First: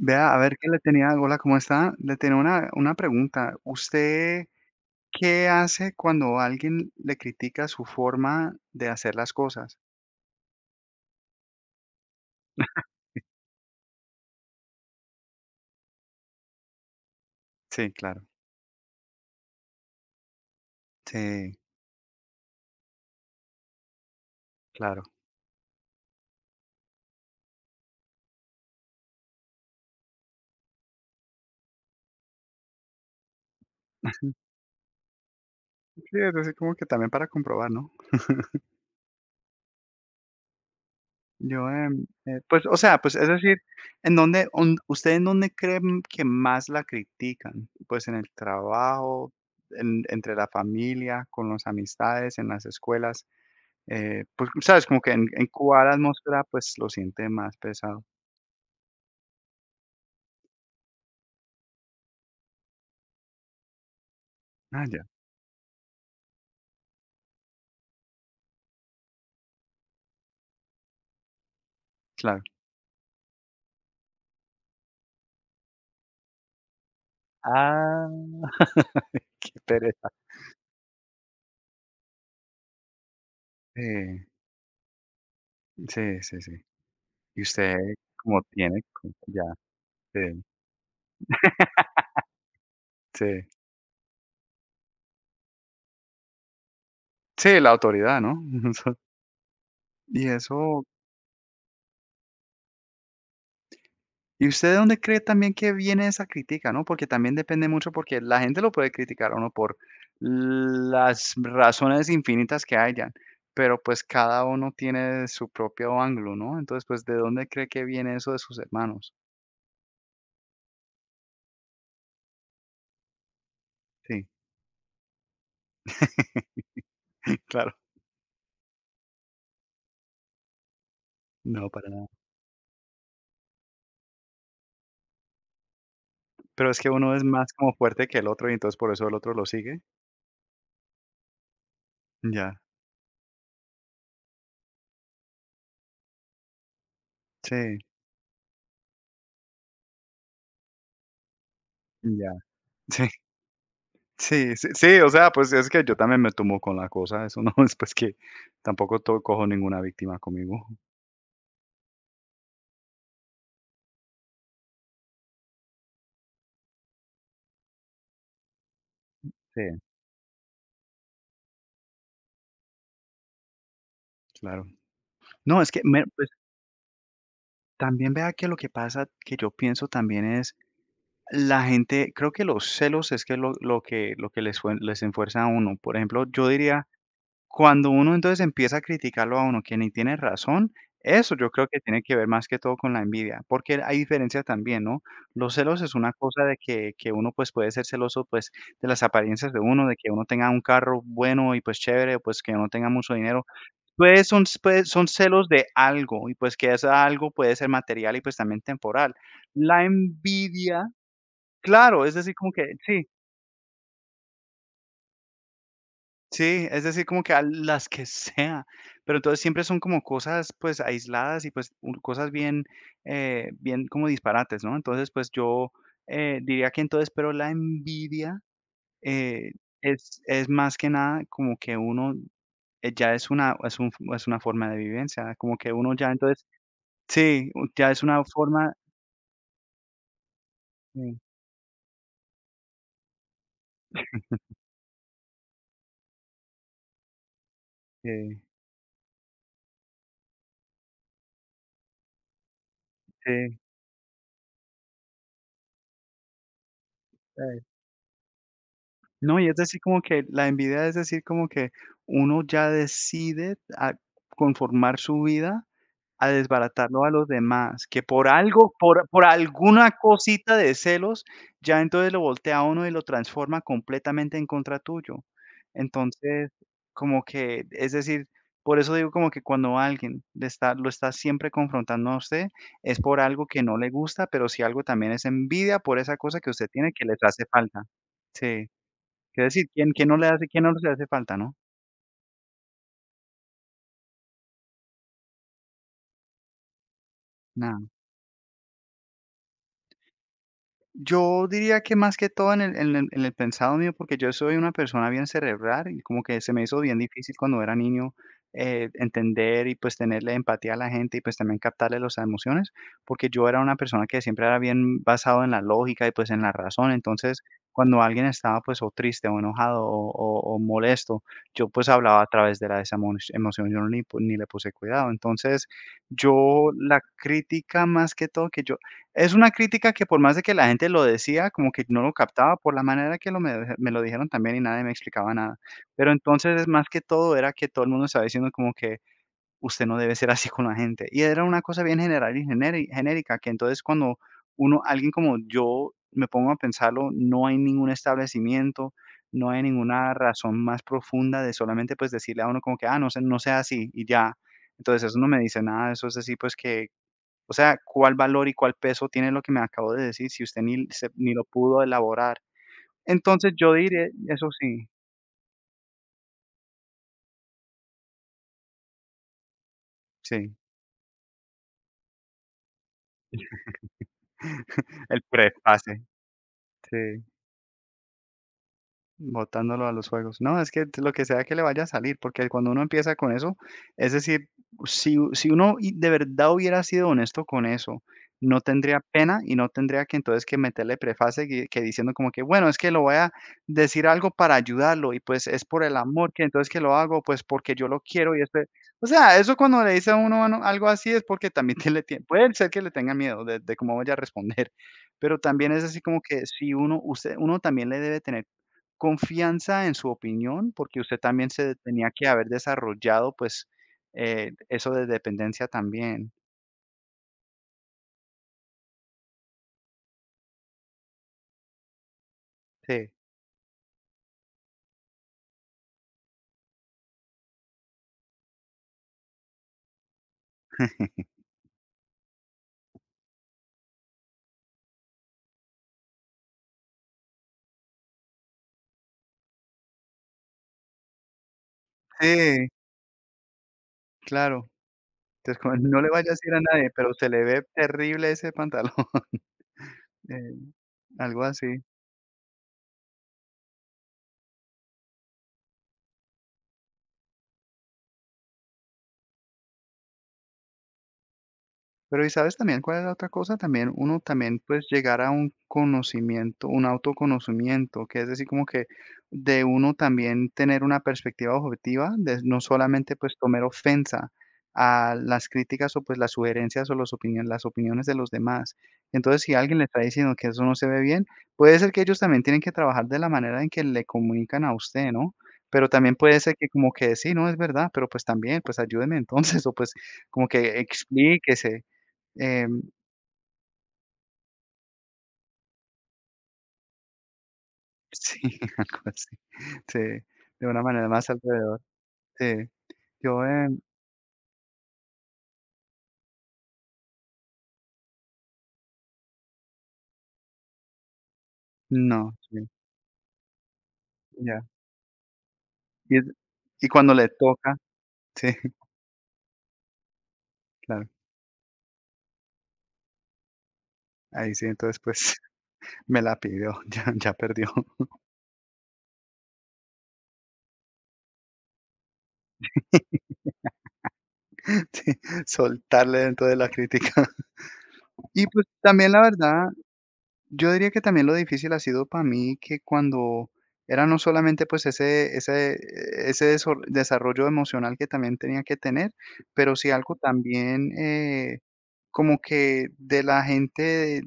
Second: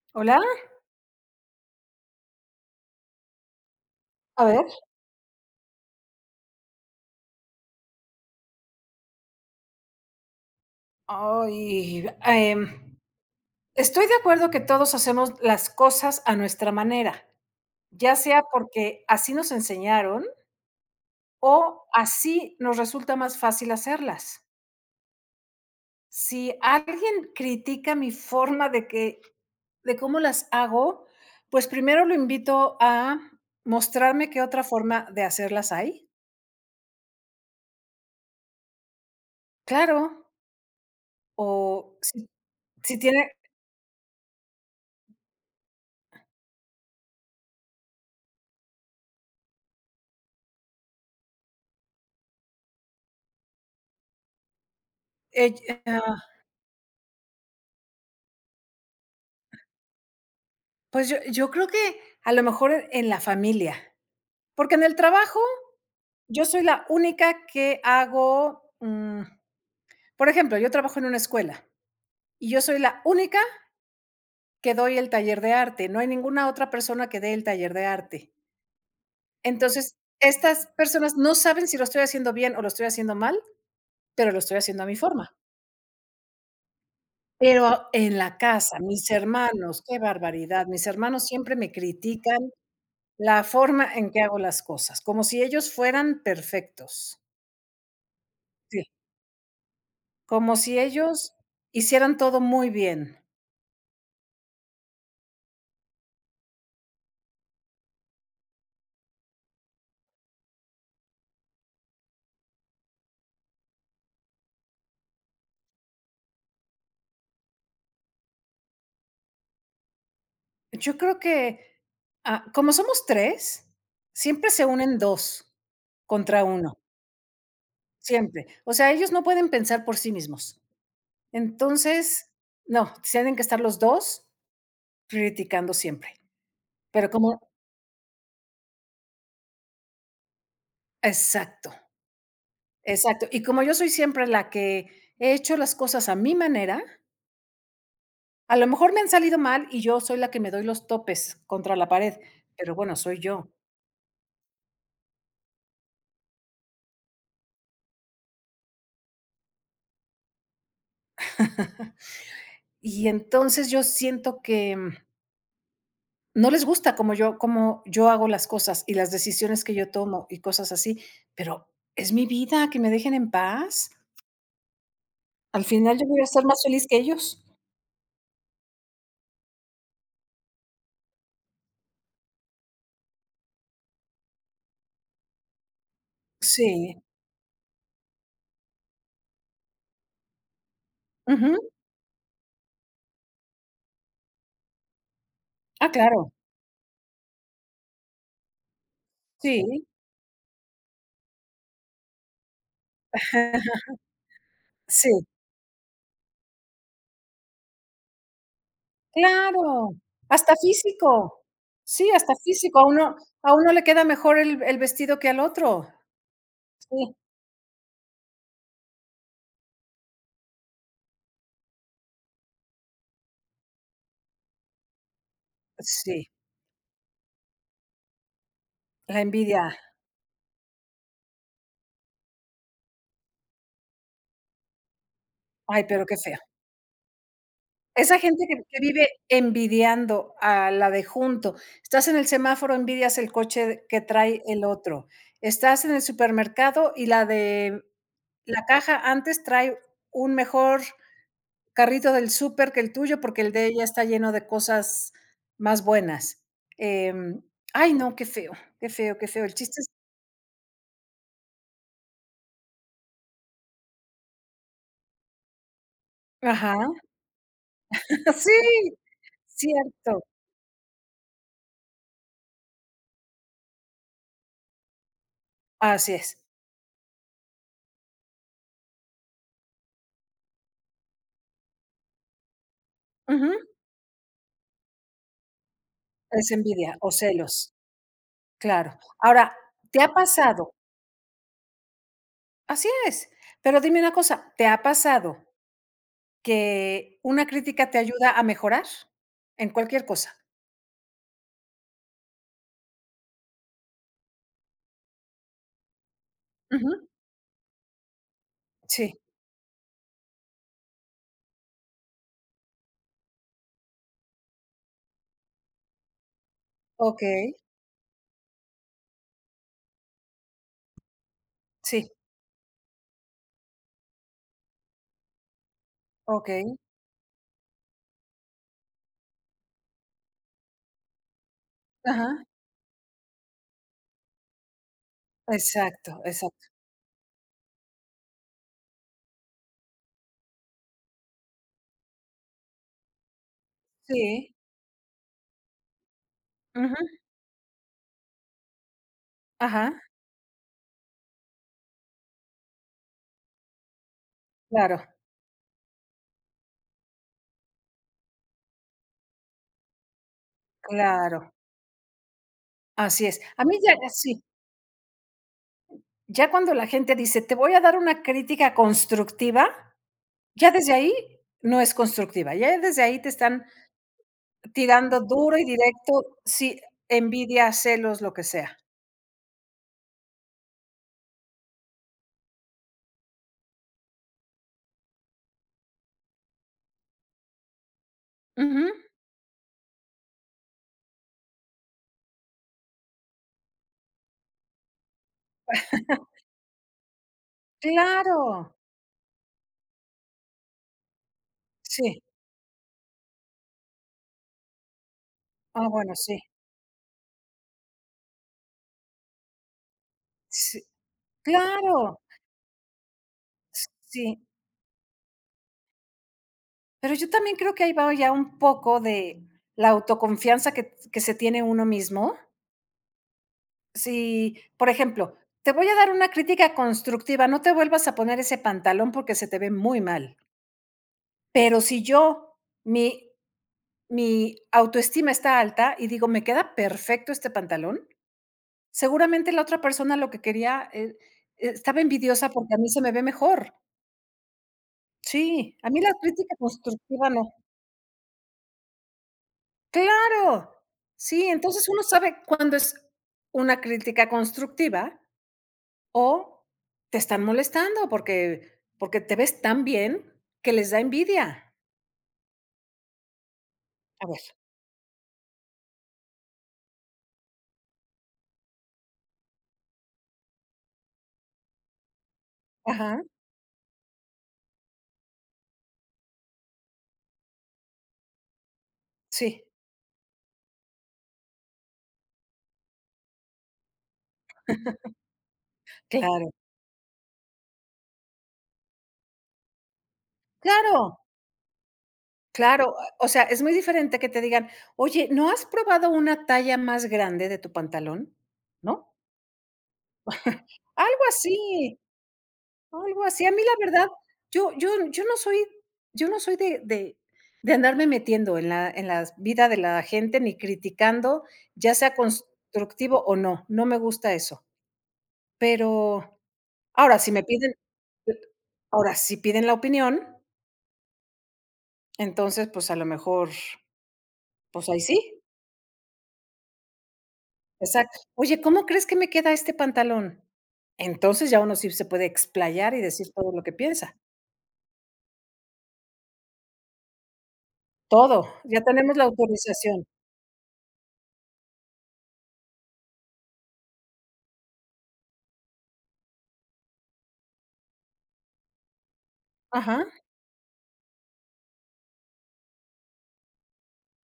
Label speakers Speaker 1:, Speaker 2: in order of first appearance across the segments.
Speaker 1: Vea, a
Speaker 2: Hola,
Speaker 1: ver qué le tenía, hola, ¿cómo está? Le tenía una pregunta. ¿Usted
Speaker 2: a ver.
Speaker 1: qué hace cuando alguien le critica su forma de hacer las cosas?
Speaker 2: Ay, em, Estoy de acuerdo que todos hacemos las cosas a nuestra manera,
Speaker 1: Sí,
Speaker 2: ya
Speaker 1: claro.
Speaker 2: sea porque así nos enseñaron
Speaker 1: Sí,
Speaker 2: o así nos resulta más fácil hacerlas.
Speaker 1: claro.
Speaker 2: Si alguien critica mi forma de cómo las hago, pues primero lo invito a mostrarme qué otra forma de hacerlas hay.
Speaker 1: Sí, es decir, como que también para comprobar, ¿no?
Speaker 2: Claro,
Speaker 1: Yo,
Speaker 2: o si
Speaker 1: pues, o
Speaker 2: si
Speaker 1: sea, pues es
Speaker 2: tiene,
Speaker 1: decir, ¿en dónde, usted en dónde cree que más la critican? Pues en el trabajo, entre la familia, con las amistades, en las escuelas. Pues, sabes, como que en
Speaker 2: eh,
Speaker 1: encubar la atmósfera, pues, lo siente más pesado.
Speaker 2: pues yo creo que a lo mejor en la familia, porque en
Speaker 1: Ah,
Speaker 2: el
Speaker 1: ya,
Speaker 2: trabajo yo soy la única que hago, por ejemplo, yo trabajo en una escuela
Speaker 1: claro.
Speaker 2: y yo soy la única que doy el taller de arte, no hay ninguna otra persona que dé el taller de
Speaker 1: Ah,
Speaker 2: arte.
Speaker 1: qué
Speaker 2: Entonces,
Speaker 1: pereza.
Speaker 2: estas personas no saben si lo estoy haciendo bien o lo estoy haciendo mal,
Speaker 1: Sí,
Speaker 2: pero lo estoy haciendo a mi forma.
Speaker 1: sí, sí, sí. Y usted
Speaker 2: Pero en la
Speaker 1: como
Speaker 2: casa,
Speaker 1: tiene,
Speaker 2: mis
Speaker 1: como ya,
Speaker 2: hermanos, qué
Speaker 1: sí,
Speaker 2: barbaridad, mis hermanos siempre me critican la
Speaker 1: sí.
Speaker 2: forma en que hago las cosas, como si ellos fueran perfectos.
Speaker 1: Sí, la autoridad, ¿no?
Speaker 2: Sí.
Speaker 1: Y
Speaker 2: Como si
Speaker 1: eso,
Speaker 2: ellos hicieran todo muy bien.
Speaker 1: ¿y usted de dónde cree también que viene esa crítica, no? Porque también depende mucho, porque la gente lo puede criticar a uno por las razones infinitas que hayan, pero pues cada uno tiene su propio ángulo, ¿no? Entonces, pues, ¿de dónde cree que viene eso de sus hermanos?
Speaker 2: Yo creo que, como somos 3
Speaker 1: Sí,
Speaker 2: siempre se unen 2 contra uno
Speaker 1: claro.
Speaker 2: siempre. O sea, ellos no pueden pensar por sí mismos.
Speaker 1: No, para nada.
Speaker 2: Entonces, no, tienen que estar los 2 criticando siempre.
Speaker 1: Pero es que
Speaker 2: Pero
Speaker 1: uno es
Speaker 2: como
Speaker 1: más como fuerte que el otro y entonces por eso el otro lo sigue.
Speaker 2: exacto,
Speaker 1: Ya,
Speaker 2: exacto. Y como yo soy siempre la que he hecho las cosas a mi manera.
Speaker 1: sí,
Speaker 2: A lo mejor me han salido mal y yo soy la que me doy los topes contra la pared,
Speaker 1: ya,
Speaker 2: pero bueno,
Speaker 1: sí,
Speaker 2: soy yo.
Speaker 1: sí, sí, sí, o sea, pues es que yo también me tomo con la cosa, eso no es pues que tampoco cojo ninguna víctima conmigo.
Speaker 2: Y entonces yo siento que, no les gusta como yo hago las cosas y las
Speaker 1: Sí,
Speaker 2: decisiones que yo tomo y cosas así, pero es mi vida, que me dejen en paz.
Speaker 1: claro. No,
Speaker 2: Al
Speaker 1: es que
Speaker 2: final
Speaker 1: me
Speaker 2: yo voy a
Speaker 1: pues,
Speaker 2: ser más feliz que ellos.
Speaker 1: también vea que lo que pasa, que yo pienso también es la gente creo que los celos es que lo que lo que les fue les enfuerza a uno. Por ejemplo, yo diría,
Speaker 2: Sí.
Speaker 1: cuando uno entonces empieza a criticarlo a uno que ni tiene razón, eso yo
Speaker 2: Ujú.
Speaker 1: creo que tiene que ver más que todo con la envidia, porque hay diferencia también, ¿no? Los celos
Speaker 2: Ah,
Speaker 1: es una
Speaker 2: claro.
Speaker 1: cosa de que uno, pues, puede ser celoso, pues, de las apariencias de
Speaker 2: Sí.
Speaker 1: uno, de que uno tenga un carro bueno y, pues, chévere, pues, que uno tenga mucho dinero. Pues, son
Speaker 2: Sí,
Speaker 1: celos de algo, y pues que ese algo puede ser material y, pues, también temporal. La
Speaker 2: claro. Hasta
Speaker 1: envidia,
Speaker 2: físico.
Speaker 1: claro,
Speaker 2: Sí,
Speaker 1: es decir,
Speaker 2: hasta
Speaker 1: como que
Speaker 2: físico.
Speaker 1: sí,
Speaker 2: A uno le queda mejor el vestido que al otro.
Speaker 1: sí, es decir,
Speaker 2: Sí.
Speaker 1: como que a las que sea, pero entonces siempre son como cosas, pues, aisladas y, pues, u cosas bien, bien como disparates, ¿no? Entonces, pues, yo,
Speaker 2: Sí,
Speaker 1: diría que entonces, pero la envidia,
Speaker 2: la
Speaker 1: eh,
Speaker 2: envidia.
Speaker 1: es más que nada como que uno, ya es una es un es una forma de vivencia, como que
Speaker 2: Ay,
Speaker 1: uno
Speaker 2: pero
Speaker 1: ya
Speaker 2: qué feo.
Speaker 1: entonces. Sí, u ya es
Speaker 2: Esa
Speaker 1: una
Speaker 2: gente que
Speaker 1: forma
Speaker 2: que vive envidiando a la de
Speaker 1: sí,
Speaker 2: junto. Estás en el semáforo, envidias el coche que trae el otro. Estás en el supermercado y
Speaker 1: sí,
Speaker 2: la caja antes trae un mejor carrito del súper que el tuyo, porque el
Speaker 1: sí,
Speaker 2: de ella está lleno de cosas más buenas. Em,
Speaker 1: ¿sabes?
Speaker 2: ay, no, qué feo, qué feo, qué
Speaker 1: No,
Speaker 2: feo.
Speaker 1: y
Speaker 2: El
Speaker 1: es decir,
Speaker 2: chiste es
Speaker 1: como que la envidia es decir, como que uno ya decide a conformar su vida a
Speaker 2: ajá.
Speaker 1: desbaratarlo a los demás, que por algo,
Speaker 2: Sí,
Speaker 1: por alguna
Speaker 2: cierto.
Speaker 1: cosita de celos, ya entonces lo voltea a uno y lo transforma completamente en contra tuyo.
Speaker 2: Así es.
Speaker 1: Entonces, como que, es decir, por eso digo como que cuando alguien le está lo está siempre confrontando a usted, es por algo
Speaker 2: Ujú.
Speaker 1: que no le gusta, pero si algo también es envidia por esa cosa que
Speaker 2: Es
Speaker 1: usted tiene
Speaker 2: envidia
Speaker 1: que
Speaker 2: o
Speaker 1: les hace
Speaker 2: celos.
Speaker 1: falta. Sí,
Speaker 2: Claro.
Speaker 1: quiero
Speaker 2: Ahora,
Speaker 1: decir, ¿quién
Speaker 2: ¿te
Speaker 1: quién
Speaker 2: ha
Speaker 1: no le hace quién
Speaker 2: pasado?
Speaker 1: no le hace falta, no?
Speaker 2: Así es. Pero dime una cosa, ¿te ha pasado que una
Speaker 1: Nada.
Speaker 2: crítica te ayuda a mejorar en cualquier cosa?
Speaker 1: Yo diría que más que todo en el en el en el pensado mío, porque yo soy una persona bien cerebral y como que se me hizo bien
Speaker 2: Ujú.
Speaker 1: difícil cuando era niño,
Speaker 2: Sí,
Speaker 1: entender y, pues, tenerle empatía a la gente y, pues, también captarle las emociones, porque yo era una persona que siempre era bien basado en la lógica y, pues, en la razón. Entonces,
Speaker 2: okey,
Speaker 1: cuando alguien estaba, pues, o triste o enojado o molesto, yo, pues,
Speaker 2: sí,
Speaker 1: hablaba a través de la esa emoción, yo no ni ni le puse cuidado. Entonces, yo
Speaker 2: okey,
Speaker 1: la crítica más que todo que yo es una crítica que por más de que la gente lo decía, como que no lo
Speaker 2: ajá,
Speaker 1: captaba por la manera que lo me deje me lo dijeron también y nadie me explicaba nada. Pero
Speaker 2: exacto, exacto.
Speaker 1: entonces, más que todo, era que todo el mundo estaba diciendo como que: "Usted no debe ser así con la gente". Y era una cosa bien general y genérica, que entonces cuando
Speaker 2: Sí,
Speaker 1: uno alguien como yo me pongo a
Speaker 2: ujú,
Speaker 1: pensarlo, no hay ningún establecimiento, no hay
Speaker 2: ajá,
Speaker 1: ninguna razón más profunda de solamente, pues, decirle a uno como que: "Ah, no se no sea así", y ya.
Speaker 2: claro,
Speaker 1: Entonces, eso no me dice nada, eso es así, pues, que o sea, ¿cuál valor y cuál peso tiene lo que me acabo de decir si usted ni se ni lo
Speaker 2: claro,
Speaker 1: pudo elaborar?
Speaker 2: así es.
Speaker 1: Entonces,
Speaker 2: A
Speaker 1: yo
Speaker 2: mí ya
Speaker 1: diré
Speaker 2: sí,
Speaker 1: eso sí,
Speaker 2: ya cuando la gente dice: "Te voy a dar una crítica constructiva",
Speaker 1: sí,
Speaker 2: ya desde ahí no es constructiva, ya desde ahí te están tirando
Speaker 1: el
Speaker 2: duro y
Speaker 1: prefase,
Speaker 2: directo, sí,
Speaker 1: sí.
Speaker 2: envidia, celos, lo que sea.
Speaker 1: Botándolo a los juegos. No, es que lo que sea que le vaya a salir, porque cuando uno empieza con eso, es decir, si uno de verdad hubiera sido honesto con eso, no
Speaker 2: Ujú.
Speaker 1: tendría pena y no tendría que entonces que meterle preface que diciendo como que, bueno, es que lo voy a decir algo para ayudarlo y pues es por el amor que entonces que lo hago, pues porque yo lo quiero y este...
Speaker 2: Claro.
Speaker 1: O sea, eso cuando le dice a uno algo así es porque también te le
Speaker 2: Sí.
Speaker 1: puede ser que le tenga miedo de cómo vaya a responder, pero también es
Speaker 2: Ah,
Speaker 1: así
Speaker 2: bueno,
Speaker 1: como
Speaker 2: sí.
Speaker 1: que si uno, usted, uno también le debe tener confianza en su opinión,
Speaker 2: Sí.
Speaker 1: porque usted también se tenía
Speaker 2: Claro.
Speaker 1: que haber desarrollado, pues,
Speaker 2: Sí.
Speaker 1: eso de dependencia también.
Speaker 2: Pero yo también creo que ahí va ya un poco de la autoconfianza que se tiene uno mismo.
Speaker 1: Sí,
Speaker 2: Si, por ejemplo, te voy a dar una crítica constructiva, no te vuelvas a poner ese pantalón porque se te ve muy mal. Pero si yo, mi mi autoestima está alta y digo: "Me queda perfecto este pantalón". Seguramente la otra persona lo que quería, estaba envidiosa
Speaker 1: sí,
Speaker 2: porque a mí se me ve mejor.
Speaker 1: claro. Entonces, como
Speaker 2: Sí. A
Speaker 1: no
Speaker 2: mí
Speaker 1: le
Speaker 2: la
Speaker 1: vaya a decir
Speaker 2: crítica
Speaker 1: a nadie, pero se
Speaker 2: constructiva
Speaker 1: le
Speaker 2: no.
Speaker 1: ve terrible ese pantalón, eh,
Speaker 2: Claro.
Speaker 1: algo
Speaker 2: Sí,
Speaker 1: así.
Speaker 2: entonces uno sabe cuándo es una crítica constructiva o te están molestando porque te ves tan bien que les da envidia.
Speaker 1: Pero, ¿y sabes también cuál es la otra cosa? También uno
Speaker 2: A ver.
Speaker 1: también, pues, llegar a un conocimiento, un autoconocimiento, que es decir, como que de uno también tener una perspectiva objetiva, de no solamente,
Speaker 2: Ajá,
Speaker 1: pues, tomar ofensa a las críticas o, pues, las sugerencias o los opinión las opiniones de los demás. Entonces, si
Speaker 2: sí,
Speaker 1: alguien le está diciendo que eso no se ve bien, puede ser que ellos también tienen que trabajar de la manera en que le comunican a usted, ¿no? Pero también puede
Speaker 2: claro,
Speaker 1: ser que como que sí, no, es verdad, pero, pues, también, pues, ayúdeme entonces, o, pues, como que
Speaker 2: claro,
Speaker 1: explíquese. Em,
Speaker 2: claro. O sea, es muy diferente que te digan: "Oye, ¿no has probado una talla más grande de tu pantalón?",
Speaker 1: sí, algo
Speaker 2: ¿no?
Speaker 1: así. Sí, de una manera
Speaker 2: Algo
Speaker 1: más alrededor.
Speaker 2: así,
Speaker 1: Sí.
Speaker 2: algo
Speaker 1: Yo,
Speaker 2: así. A mí la verdad, yo no soy yo no soy de andarme metiendo en la vida de la gente ni criticando, ya sea
Speaker 1: no, sí,
Speaker 2: constructivo o no, no me gusta
Speaker 1: ya.
Speaker 2: eso.
Speaker 1: Y es
Speaker 2: Pero
Speaker 1: y cuando
Speaker 2: ahora,
Speaker 1: le
Speaker 2: si me piden
Speaker 1: toca, sí,
Speaker 2: ahora, si piden la opinión,
Speaker 1: claro.
Speaker 2: entonces, pues, a lo mejor,
Speaker 1: Ahí sí,
Speaker 2: pues,
Speaker 1: entonces,
Speaker 2: ahí
Speaker 1: pues,
Speaker 2: sí,
Speaker 1: me la pidió, ya perdió.
Speaker 2: exacto. Oye, ¿cómo crees que me queda este pantalón? Entonces, ya uno sí se puede explayar y decir todo lo que piensa,
Speaker 1: Sí, soltarle dentro de la crítica.
Speaker 2: todo,
Speaker 1: Y, pues,
Speaker 2: ya
Speaker 1: también
Speaker 2: tenemos
Speaker 1: la
Speaker 2: la
Speaker 1: verdad.
Speaker 2: autorización.
Speaker 1: Yo diría que también lo difícil ha sido para mí que cuando era no solamente pues ese desarrollo emocional que también tenía que tener, pero sí
Speaker 2: Ajá,
Speaker 1: algo también como que de la gente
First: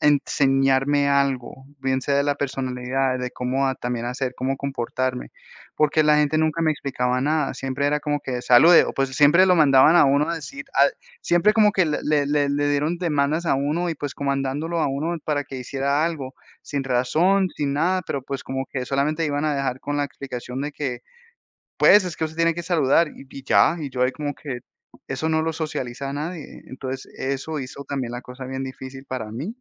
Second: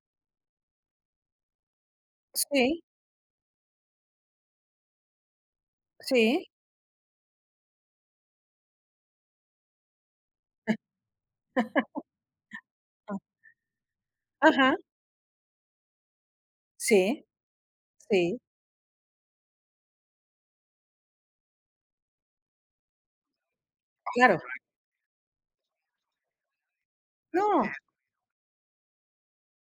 Speaker 1: enseñarme algo, bien sea de la
Speaker 2: sí,
Speaker 1: personalidad, de cómo también hacer, cómo comportarme, porque la gente
Speaker 2: sí.
Speaker 1: nunca me explicaba nada, siempre era como que salude, o pues siempre lo mandaban a uno a decir, siempre como que le dieron demandas a uno y, pues,
Speaker 2: Ajá,
Speaker 1: comandándolo a uno para que hiciera algo, sin
Speaker 2: sí,
Speaker 1: razón, sin nada, pero,
Speaker 2: sí,
Speaker 1: pues, como que solamente iban a dejar con la explicación de que, pues, es que usted tiene que saludar y ya, y yo ahí como
Speaker 2: claro.
Speaker 1: que eso no lo socializa a nadie. Entonces, eso
Speaker 2: No,
Speaker 1: hizo también la cosa bien difícil para mí,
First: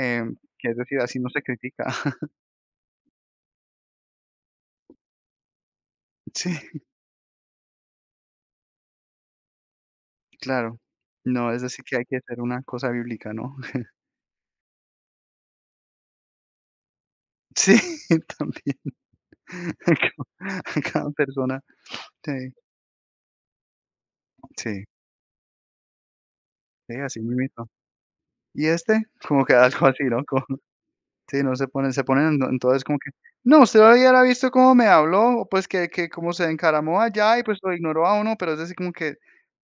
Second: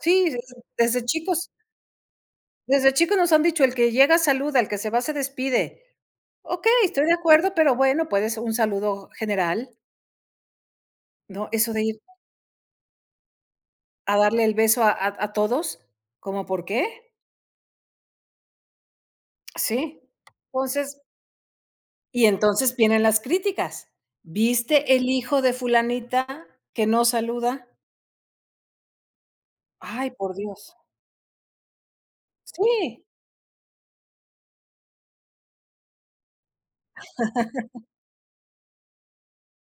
Speaker 2: sí,
Speaker 1: que es decir,
Speaker 2: desde
Speaker 1: así no se
Speaker 2: chicos,
Speaker 1: critica.
Speaker 2: desde chicos nos han dicho: "El que llega saluda, el que se va se despide".
Speaker 1: Sí,
Speaker 2: Okey, estoy de acuerdo, pero bueno, puedes un saludo general,
Speaker 1: claro.
Speaker 2: ¿no?
Speaker 1: No, es
Speaker 2: Eso
Speaker 1: decir,
Speaker 2: de
Speaker 1: que
Speaker 2: ir
Speaker 1: hay que hacer una cosa bíblica, ¿no?
Speaker 2: a darle el beso a todos, ¿cómo por qué?
Speaker 1: Sí, también.
Speaker 2: Sí.
Speaker 1: cada a
Speaker 2: Entonces
Speaker 1: cada persona.
Speaker 2: y
Speaker 1: Sí,
Speaker 2: entonces vienen las críticas.
Speaker 1: sí.
Speaker 2: ¿Viste el hijo de fulanita que
Speaker 1: Sí,
Speaker 2: no
Speaker 1: así mismito.
Speaker 2: saluda?
Speaker 1: Y este, como que algo así,
Speaker 2: Ay,
Speaker 1: ¿no?
Speaker 2: por
Speaker 1: Como
Speaker 2: Dios.
Speaker 1: sí, no se ponen se ponen en entonces como
Speaker 2: Sí,
Speaker 1: que: "No, usted hubiera visto cómo me habló, o pues que cómo se encaramó allá y pues lo ignoró a uno", pero es así como que,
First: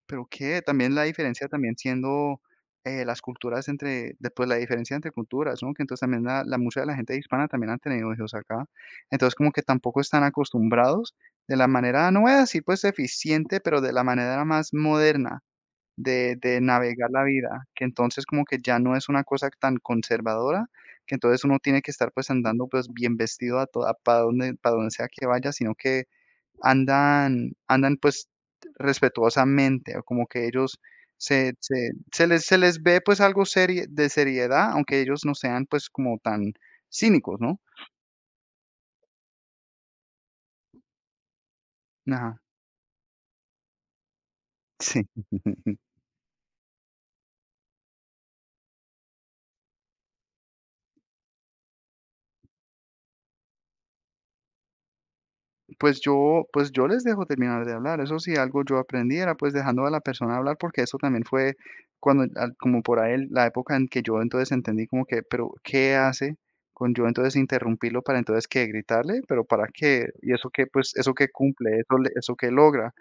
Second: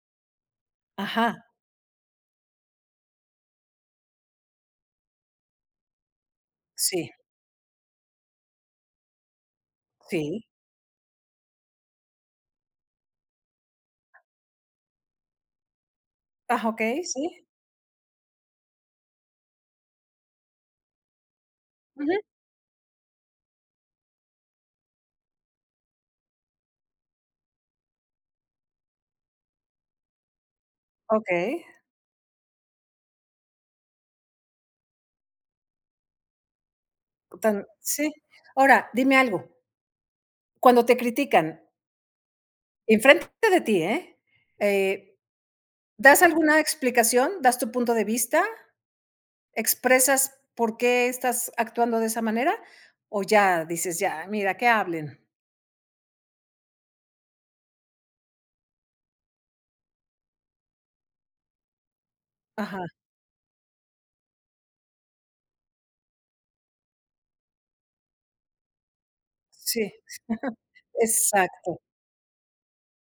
Speaker 1: ¿pero qué? También la
Speaker 2: ajá,
Speaker 1: diferencia también siendo, las culturas entre después la diferencia entre culturas, ¿no? Que entonces también la mucha de la
Speaker 2: sí.
Speaker 1: gente hispana también han tenido hijos acá. Entonces, como que tampoco están
Speaker 2: Sí.
Speaker 1: acostumbrados de la manera, no voy a decir, pues, eficiente, pero de la manera más moderna de
Speaker 2: Ah, okey,
Speaker 1: navegar la
Speaker 2: sí.
Speaker 1: vida, que entonces como que ya no es una cosa tan conservadora, que entonces uno tiene que estar,
Speaker 2: Ujú.
Speaker 1: pues, andando, pues, bien vestido a toda para donde sea que vaya, sino que andan, pues, respetuosamente, o como que ellos se
Speaker 2: Okey.
Speaker 1: se se les se les ve, pues, algo serie de seriedad, aunque ellos no sean, pues, como tan cínicos, ¿no?
Speaker 2: Tan sí. Ahora, dime algo, cuando te critican,
Speaker 1: Ajá,
Speaker 2: enfrente de ti, ¿eh?
Speaker 1: sí.
Speaker 2: Eh, ¿Das alguna explicación? ¿Das tu punto de vista? ¿Expresas por qué estás actuando de esa manera? ¿O ya dices: "Ya, mira, que hablen"?
Speaker 1: Pues yo les dejo terminar de hablar. Eso sí, algo yo aprendí era pues dejando a la persona hablar, porque eso también fue cuando,
Speaker 2: Ajá.
Speaker 1: como por ahí, la época en que yo entonces entendí como que, pero ¿qué hace con yo entonces interrumpirlo para entonces que gritarle? ¿Pero para
Speaker 2: Sí,
Speaker 1: qué? ¿Y eso qué, pues, eso qué cumple?
Speaker 2: exacto.
Speaker 1: ¿Eso, eso qué logra?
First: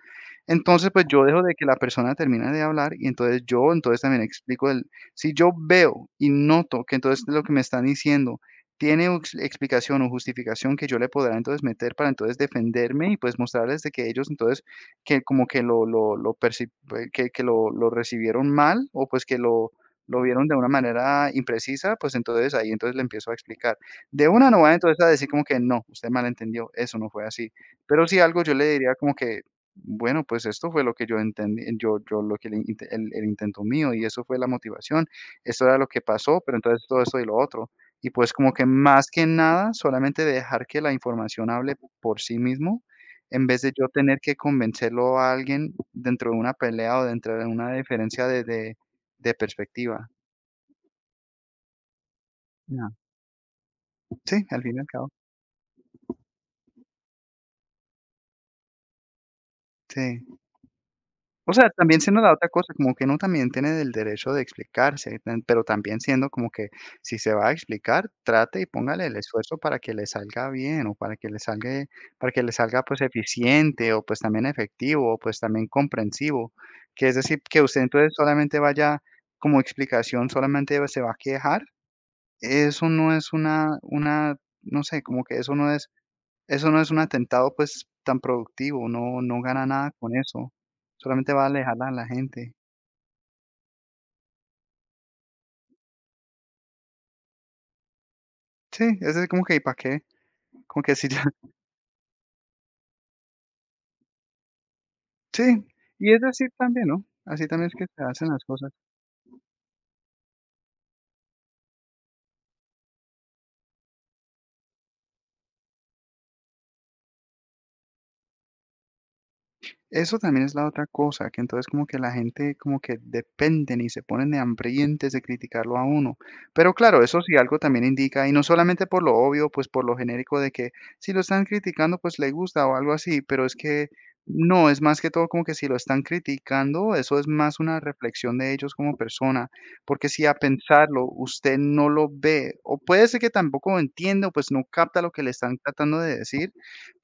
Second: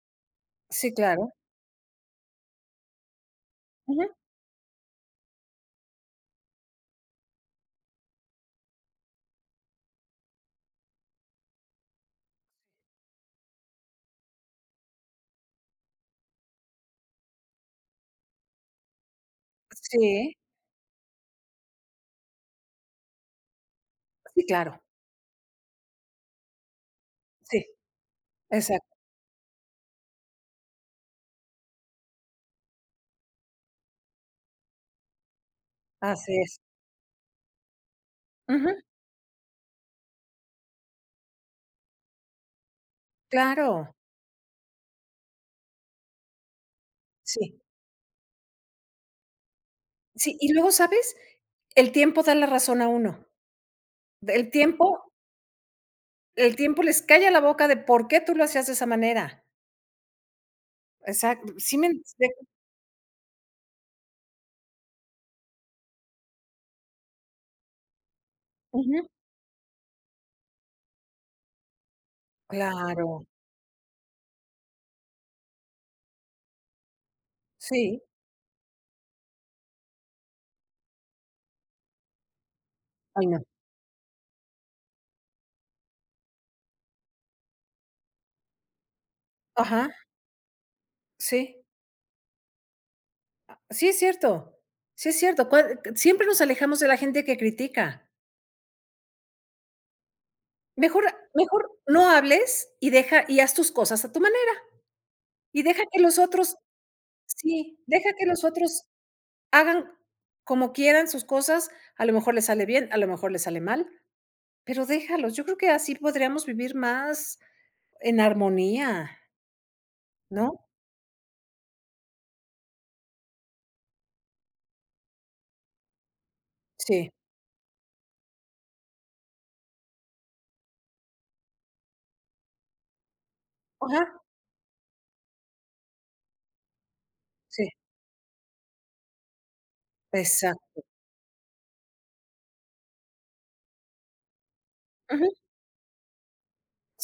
Speaker 1: Entonces,
Speaker 2: Sí,
Speaker 1: pues yo
Speaker 2: claro.
Speaker 1: dejo de que la persona termine de hablar y entonces yo, entonces
Speaker 2: Ujú.
Speaker 1: también explico el, si yo veo y noto que entonces lo que me están diciendo tiene explicación o justificación que yo le podrá entonces meter para entonces defenderme y pues mostrarles de que ellos entonces que como que que lo recibieron mal o pues que lo
Speaker 2: Sí,
Speaker 1: vieron de una manera imprecisa, pues entonces ahí entonces le empiezo a explicar. De
Speaker 2: sí,
Speaker 1: una no va
Speaker 2: claro.
Speaker 1: entonces a decir como que no, usted malentendió, eso no fue así.
Speaker 2: Sí,
Speaker 1: Pero si algo yo le diría
Speaker 2: exacto.
Speaker 1: como que bueno, pues esto fue lo que yo entendí, yo lo que el intento mío, y eso fue la motivación, eso era lo que
Speaker 2: Así
Speaker 1: pasó, pero
Speaker 2: es.
Speaker 1: entonces todo esto y lo otro. Y pues como que
Speaker 2: Ujú,
Speaker 1: más que nada, solamente dejar que la información hable por sí mismo, en vez de yo
Speaker 2: claro.
Speaker 1: tener que convencerlo a alguien dentro de una pelea o dentro de
Speaker 2: Sí.
Speaker 1: una diferencia de perspectiva.
Speaker 2: Sí, y luego, ¿sabes? El tiempo da la razón a
Speaker 1: Ya.
Speaker 2: uno.
Speaker 1: Sí,
Speaker 2: El
Speaker 1: al fin y al cabo,
Speaker 2: tiempo el tiempo les calla la boca de por qué tú lo hacías de esa manera.
Speaker 1: sí. O
Speaker 2: Exacto.
Speaker 1: sea,
Speaker 2: sí me
Speaker 1: también se nos
Speaker 2: de
Speaker 1: da otra cosa, como que uno también tiene el derecho de explicarse, tan pero también siendo como que si se va a explicar, trate y póngale
Speaker 2: Ujú,
Speaker 1: el esfuerzo para que le salga bien o para que le salga, pues,
Speaker 2: claro,
Speaker 1: eficiente o, pues, también efectivo o, pues, también comprensivo. Que es decir, que usted
Speaker 2: sí.
Speaker 1: entonces solamente vaya como explicación, solamente se va a quejar. Eso no
Speaker 2: Ay,
Speaker 1: es
Speaker 2: no.
Speaker 1: una, no sé, como que eso no es un atentado, pues, tan productivo, no gana
Speaker 2: Ajá,
Speaker 1: nada con eso, solamente va a
Speaker 2: sí.
Speaker 1: alejar a la gente.
Speaker 2: Sí, es cierto. Sí, es cierto. Cua Siempre nos alejamos de la gente que critica.
Speaker 1: Sí, es de como que, ¿y para qué? Como que
Speaker 2: Mejor
Speaker 1: si ya
Speaker 2: Mejor no hables y deja y haz tus cosas a tu manera,
Speaker 1: sí,
Speaker 2: y deja que
Speaker 1: y
Speaker 2: los
Speaker 1: es así
Speaker 2: otros
Speaker 1: también, ¿no? Así también es
Speaker 2: sí,
Speaker 1: que se
Speaker 2: deja que
Speaker 1: hacen las
Speaker 2: los
Speaker 1: cosas.
Speaker 2: otros hagan como quieran sus cosas, a lo mejor les sale bien, a lo mejor les sale mal. Pero déjalos, yo creo que así podríamos vivir más en armonía,
Speaker 1: Eso también es
Speaker 2: ¿no?
Speaker 1: la otra cosa, que entonces como que la gente como que dependen y se ponen de hambrientos de criticarlo a uno. Pero claro,
Speaker 2: Sí,
Speaker 1: eso sí algo también indica, y no solamente por lo obvio, pues por lo genérico de que si lo están criticando, pues le gusta o algo así, pero es que
Speaker 2: ajá,
Speaker 1: no, es más que todo como que si lo están criticando, eso es más
Speaker 2: sí,
Speaker 1: una reflexión de ellos como persona, porque si a
Speaker 2: exacto,
Speaker 1: pensarlo usted no lo ve, o puede ser que tampoco entienda, o pues no capta lo que
Speaker 2: ujú,
Speaker 1: le están tratando de decir,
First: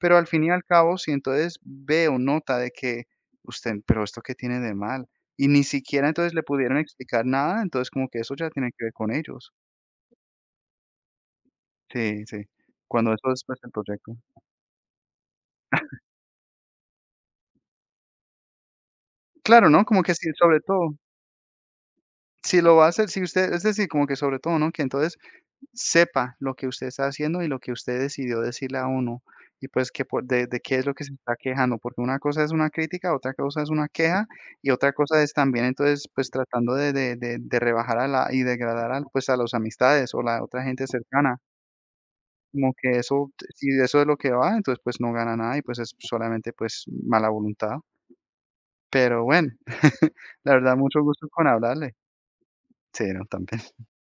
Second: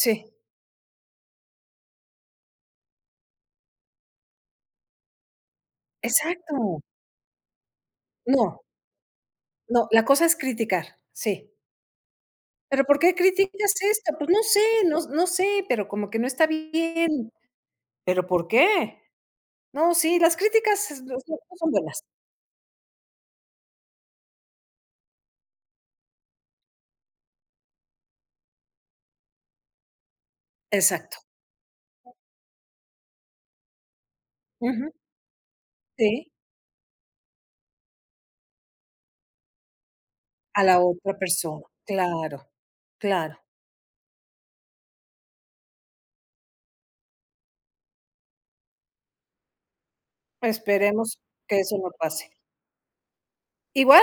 Speaker 1: pero al fin y al cabo, si entonces ve o nota de que usted, pero esto qué tiene de mal, y ni siquiera entonces le pudieron
Speaker 2: exacto.
Speaker 1: explicar nada, entonces como que eso ya
Speaker 2: No,
Speaker 1: tiene que ver con ellos.
Speaker 2: no, la cosa es criticar, sí.
Speaker 1: Sí, sí,
Speaker 2: ¿Pero por
Speaker 1: cuando
Speaker 2: qué
Speaker 1: eso es pues el
Speaker 2: criticas esto?
Speaker 1: proyecto.
Speaker 2: Pues no sé, no sé, pero como que no está bien. ¿Pero por qué?
Speaker 1: Claro, ¿no?
Speaker 2: No,
Speaker 1: Como que
Speaker 2: sí,
Speaker 1: sí,
Speaker 2: las
Speaker 1: sobre
Speaker 2: críticas
Speaker 1: todo,
Speaker 2: es no no son buenas.
Speaker 1: si lo va a hacer, si usted, es decir, como que sobre todo, ¿no? Que entonces sepa lo que usted está haciendo y lo que usted decidió decirle a uno, y pues que por de qué es lo que se
Speaker 2: Exacto,
Speaker 1: está quejando, porque una cosa es una crítica, otra cosa es una queja, y
Speaker 2: ujú,
Speaker 1: otra cosa es también entonces, pues
Speaker 2: sí,
Speaker 1: tratando de rebajar a la y degradar al pues a las amistades o la otra
Speaker 2: a la
Speaker 1: gente
Speaker 2: otra
Speaker 1: cercana,
Speaker 2: persona, claro,
Speaker 1: como que eso
Speaker 2: claro.
Speaker 1: si de eso es lo que va, entonces, pues no gana nada y pues es solamente, pues mala voluntad, pero bueno, la verdad mucho
Speaker 2: Esperemos
Speaker 1: gusto con
Speaker 2: que eso no
Speaker 1: hablarle.
Speaker 2: pase.
Speaker 1: Sí, no, también.
Speaker 2: Igual